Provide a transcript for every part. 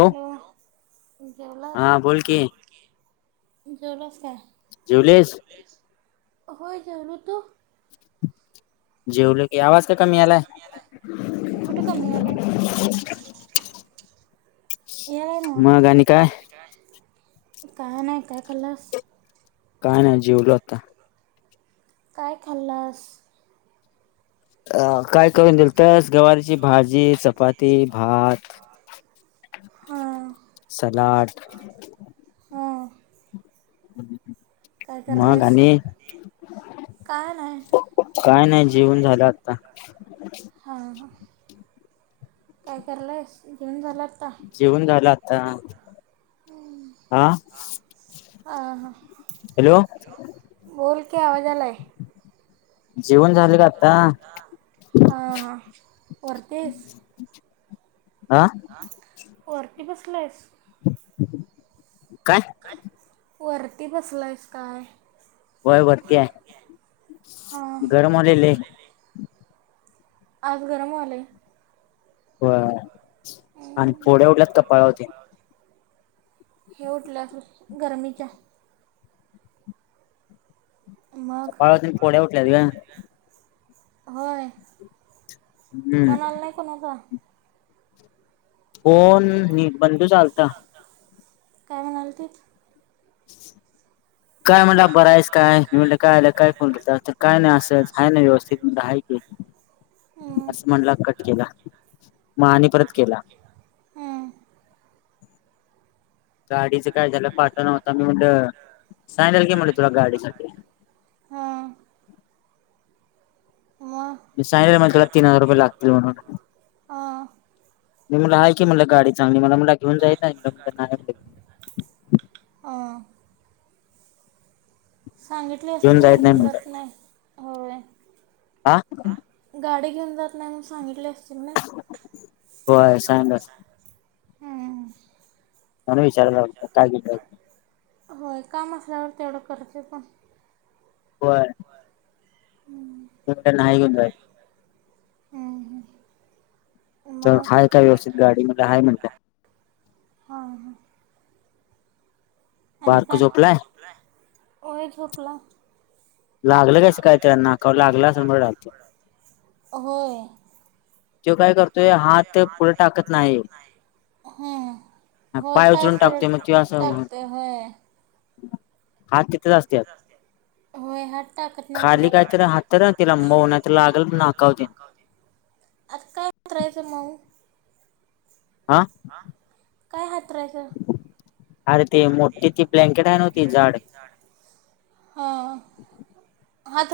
हो हॅलो जेवलास हा बोल कि. जेवलास काय. जेवलीस होय जेवलो तू. [unintelligible] जेवलो की आवाज का कमी यायलाय? कुठे कमी यायलाय? मग आणि काय? काय नाही, काय खालास? काय नाही? जेवलो आत्ता. काय खाल्लास? आ काय करून दिलतस? गवारीची भाजी, चपाती, भात हां सलाड. हां हम् काय हम्. मग करलायस आणि? काय नाही काय नाही जेवन झालं आता. हां हां काय करलाईस? जेऊन झाल्यात जेवन झाल आता. हा हां हां हॅलो. बोल की आवाज यायलाय. जेवण झालं का आता हा वरती हाईस? हा वर ती बसलेस काय? वरती बसलायस काय? व्हय वरती आहे, हां गरम व्हायलय लई आज गरम व्हायलय होय. आणि फोड्या उठल्यात कपाळावरती. हे ऊठल्या गरर्मीच्या मग कपाळातील फोड्या उठल्यात गं. होय. हम्म फोन आला नाही कुणाचा? फोन नि बंडू चा आलता. काय म्हणालतीत? [unintelligible] काय म्हटला‌ बर आहेस काय?, मी म्हटल काय झालं काय फोन केलतास? काय नाही असच काय नाही आहे ना व्यवस्थित? की हं, असं म्हटलं कट केला मग आणि परत केला हं, गाडीचं काय झालं? पाटा नव्हता, मी म्हणल सांगेल की म्हलट तुला गाडीसाठी हं. मग मी सांगितलं म्हटलं तुला तीन हजार रुपये लागतील म्हणून हं, मी म्हटलं आहे की म्हटल गाडी चांगली म्हणून घेऊन जाईना एकदम त्यांना नाही माहित हं. सांगितले असतील ना घेऊन जात नाही. होय. आ गाडी घेऊन जाऊन नाही म्हणून सांगितले असे होय सांगितले असेल हम्म मले विचारायला आलता काही बी कर होय काम असल्यावर तेवढं करते पण होय. हम्म तर ते नाही घेऊन जायचं हं, हं. तर मग हाय काय व्यवस्थित गाडी म्हटलं आहे म्हटलं हा ह आणि काय बारक झोपलाय होय झोपलाय लागलं कस काय तेना नाकावर लागलं असंत होय तेव काय करतो तो हात पुढे टाकत नाही हं. होय पाय उचलून टाकतोय मग ति पडत अस टाकते होय हात तिथेच असत होय हात टाकत नाही पुढ तिला मऊ नाही तर लागल नाकाव तेन आता कायहायचं मऊ आा काय हातरायचं ते मोठी ती ब्लँकेट आहे नव्ह ती जाड ह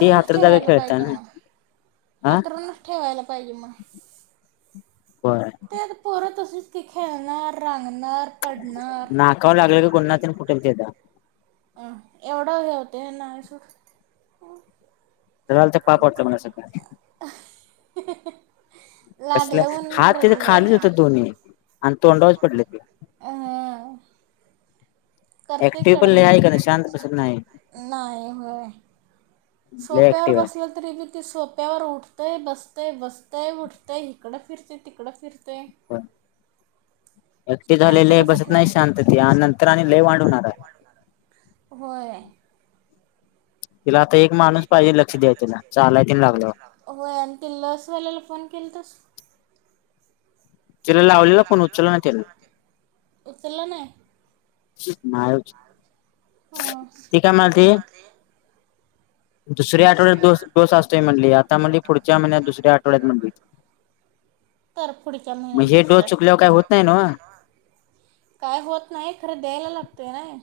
ती च हातरा जागा ठेवाय खेळता पाहिजे ना हा हथरून च ठेवाय पाहिजे मग होय ते पोर तसच कि खेळणार रा नाकावर लागलं की गोन्ना फुठेल तेचा अं एवढा हे होतय होय ना जरा तर पाप वाटलं मला सकाळी कसलं लागलं हात त्याचे होनलं खालीच होतं दोन्ही आणि तोंडावाच पडले ते करतेय ऍक्टिव्ह कड पण लय मड आहे का नाही शांत बसत नाही नाही होय लय सोप्यावर ऍक्टिव्ह बसले तरी ती सोप्यावर उठतय बसतय बसतंय उठतय इकडं फिरते तिकडं फिरते ते आहे ऍक्टिव्ह शांत झालेलं बसत नाही शांत ते नाही आणि नंतर आणि लय शां वांड होणार होय तिला आता एक माणूस पाहिजे लक्ष द्याय तिला चालाय तेन लागल्यावर होय आणि ते लस वाल्याला फोन केलतास तेला लावलेला फोन त्यान उचलला नाही उचलला नाही ह् [unintelligible] नाय ऊचला हं. ती काय म्हनालती म्हणली आता म्हणली पुढच्या महिन्यात दुसऱ्या आठवड्यात म्हणली तर पुढच्या मग हे महिन्यात डोस चुकल्यावर काय होत नाही नव्ह काय होत नाही खरं द्यायला लागतोय नाय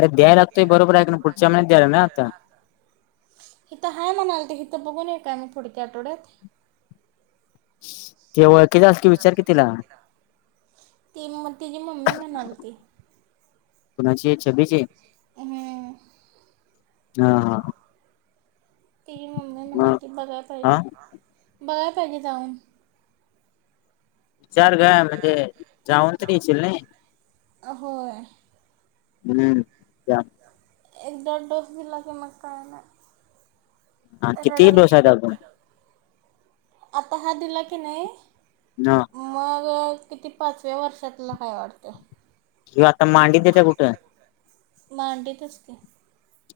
अरे द्यायला लागतोय बरोबर आहे पुढचा महिन्यात गेल ना आता हिथं हाय म्हणालय ते हिथं बघून येऊ काय मी पूढल्या आठवड्यात ते ओळखीच असल असल की विचार की तिला ती म तिची मम्मी म्हणालती कुणाची छबीची ह [unintelligible] हा हा ति ममी मग म्हणालती बघाय पाहिजे हा बगाय पाहिजे जाऊन विचार ग म्हणजे जाऊन त नाही चिलणे आ हम्म त्या एक दड दस गलाचे मक्का आहेना हा किती बवसून आता हात दिला की नाही ह मग किती पाचव्या वर्षातला काय वाटत ह्यो आता मांडीत देत्या कुठं मांडीतच का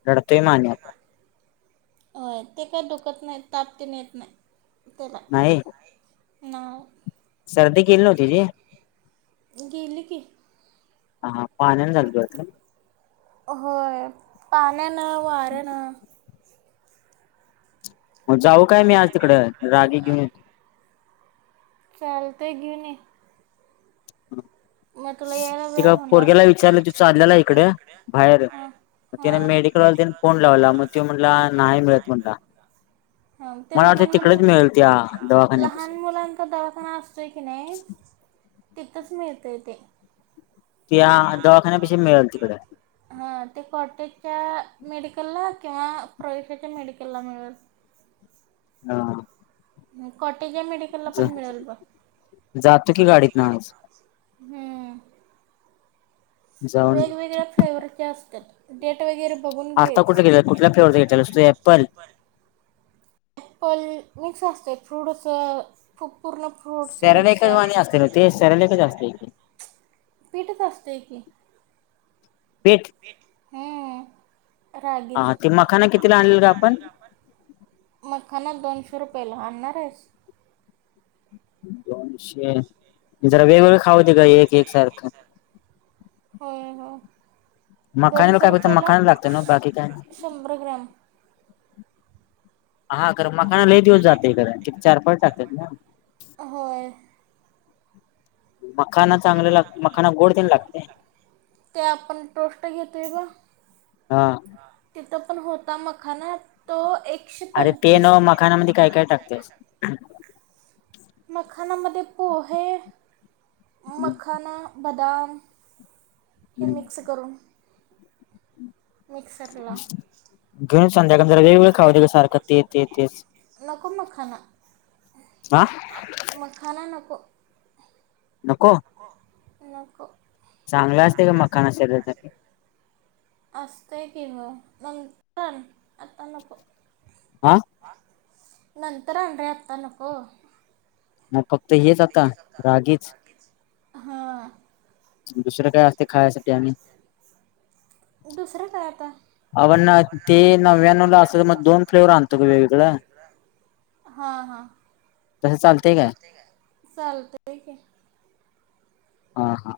लढत ह मान्यता होय ते काय दुखत नाही तापतीन येत नाही नाही ना सर्दी केली नव्ह तिची गेली की हा हा पाण्यान चालत आता होय पाणी अ ना वारण मग जाऊ काय मी आज तिकडे रागी घेऊन य चालत घेऊन ह मग तुला यायला वेळ होणार विचारलं तो विचार चाललेला त इकडं इकडे बाहेर मग त्याने मेडिकलला त्याने फोन लावला मग मडला तो म्हटला नाही मिळत म्हटला. मला वाटतं लहान तिकडेच मु मिळेल त्या दवाखान्यापाशी लहान मुलांचा दवाखाना असतोय की नाही तिथंच मिळ ते ते त्या दवाखान्यापाशी मिळेल तिकडे हा ते च्या मेडिकलला किंवा प्रवेशाच्या मेडिकलला मिळेल हा कट मेडिकलला पण मिळेल ब जातो की गाडीत ना आज हम्म जाऊन वेगवेगळ्या फ्लेवरच्या असतात डेटा वगैर बघून घे आता कुठे गेले कुठला फ्लेवरचा घेतलेलास तू ऍपल ॲप्पल मिक्स असते फ्रूट असं खूप पूर्ण फ्रूट सॅरेलेकच मिक्सर वाणी असते ना ते सॅरेलेकच असते की पीठत असते की तेच हम, हम रागीचं, ते हा ती मखाना आणलेल ग कितीला आपण आणलेलं गं आपण मखाना दोनशे रुपयाला आणणार हायस दोनशे जरा वेगळं वेगळं खाऊ दे का एक एक सारखं. होय होय मखाण्याला दोनशे काय फक्त रुपयेला मखाना लागतं ना बाकी काय [inaudible] शंभर ग्रॅम हा खरं मखाना लय दिवस जातंय खरं चार-पाच टाकतेत ना. होय मखाना चांगलं लाग मखाना गोड पण लागतं. ते आपण टोस्ट घेतोय हा तो पण होता मखाना तो एक अरे ते नव्हं मखानामध्ये काय काय टाकतेत? मखानामध्ये पोहे मखाना बदाम हे मिक्सं करून. मिक्सरला घेऊन [inaudible] संध्याकाळ जरा वेगवेगळं खाऊ दे ग ते सारखं ते तेच तेच तेच, नको मखाना हा आ मखाना नको. नको? नको. चांगलं असते ग मखाना शरीरासाठी. असते की व नंतर आता नको. [inaudible] नंतर आन रे आत्ता नको. म कप ते हेच आता रागीच. हा. [inaudible] दुसरं काय असते खायसाठी आणि खायासाठी आणि? दुसरं काय आता? [inaudible] ते नव्व्यानवला असेल मग दोन फ्लेवर आणतो की वेगवेगळं. तसं चालतंय काय? चालतंय की. हा हा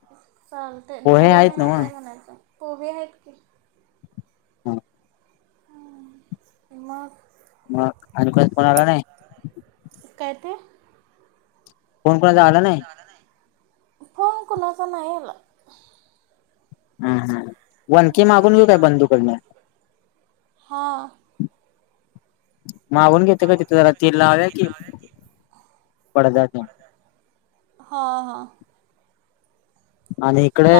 चालतंय पोहे दहाव्या आहेत महिन्याचं नव्ह आहे म्हणायचं. कोबी आहेत की. हम ह मग. मग आणि कुणाचा आला नाही? काय ते. फोन कोणाचा आला नाही. फोन कोणाचा नाही आला. हम्म, हम्म. वनखी मागून घेऊ काय बंधू कडून, हा. [inaudible] घेते का तिथं जरा तेल लावूया की पडदाच हा हा. आणि इकडे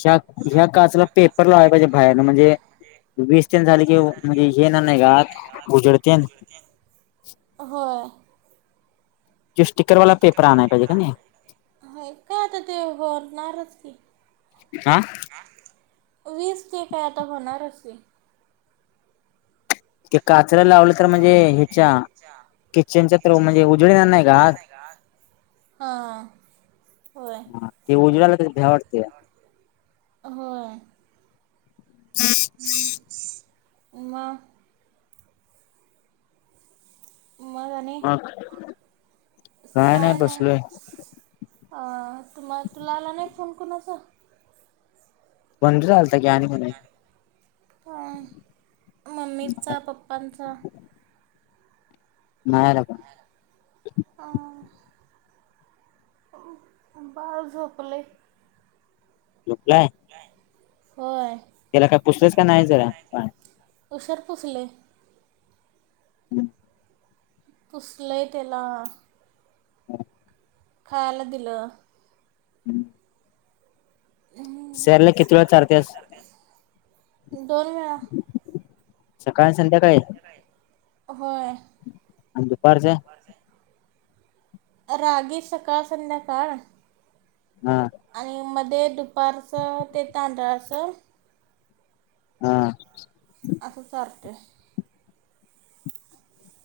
ह ह्या काचेला पेपर लावायला पाहिजे बाहेरून म्हणजे वीजतेन झाले कि म्हणजे येणार नाही की उजेडतेन. ते स्टिकरवाला आणाय पाहिजे पेपर का आणायला नाही पाहिजे की नाही. होय काय आता ते [unintelligible] की. आं. वीज ते काय आता होणारच की. ते काचेला लावलं तर म्हणजे ह्याच्या किचनच्या तर म्हणजे उजेड येनारं नाही का आत हां होय ते उजेड आलं तर भिती वाटते. होय [unintelligible] मग. मग आणि मग काय नाही बसलोय. [unintelligible] तुम्हाला तुला आला नाही फोन कोणाचा. [unintelligible] ह. आहे? मम्मीचा पप्पांचा. नाही आला पण. अं, बाळ झोपलाय. झोपलाय. होय. त्याला काय पुसलंस का नाही जरा पण. उशीर पुसले. हम्म. पुसलं त्याला. खायला दिल. हम्म. शेळ्यांना किती वेळा चारतेस. दोन वेळा. सकाळ संध्याकाळी होय आणि दुपारचं रागी सकाळ संध्याकाळ. हम आणि मध्ये दुपारचं ते तांदळचं हा असल सारते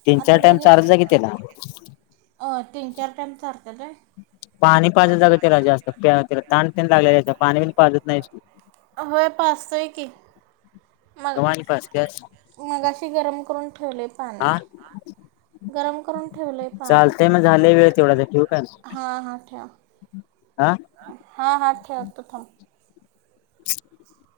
तीन चार टाइम चार्ज की त्याला अ तीन चार टाम सरतले पाणी पाजत जा ग त्याला जास्त त्याला ताण तेन लागलेला असतोय पाणी बिन पाजत नाहीस तू होय पाचतोय की म कवा आणि पाजत्यास मग अशी गरम करून ठेले पाणी हा गरम करून ठेवलंय पाणी चालतय मग झालंय वेळ तेवढा आता ठेवू काय मग? हा हा ठेव हा हा हा ठेव तथम [inaudible]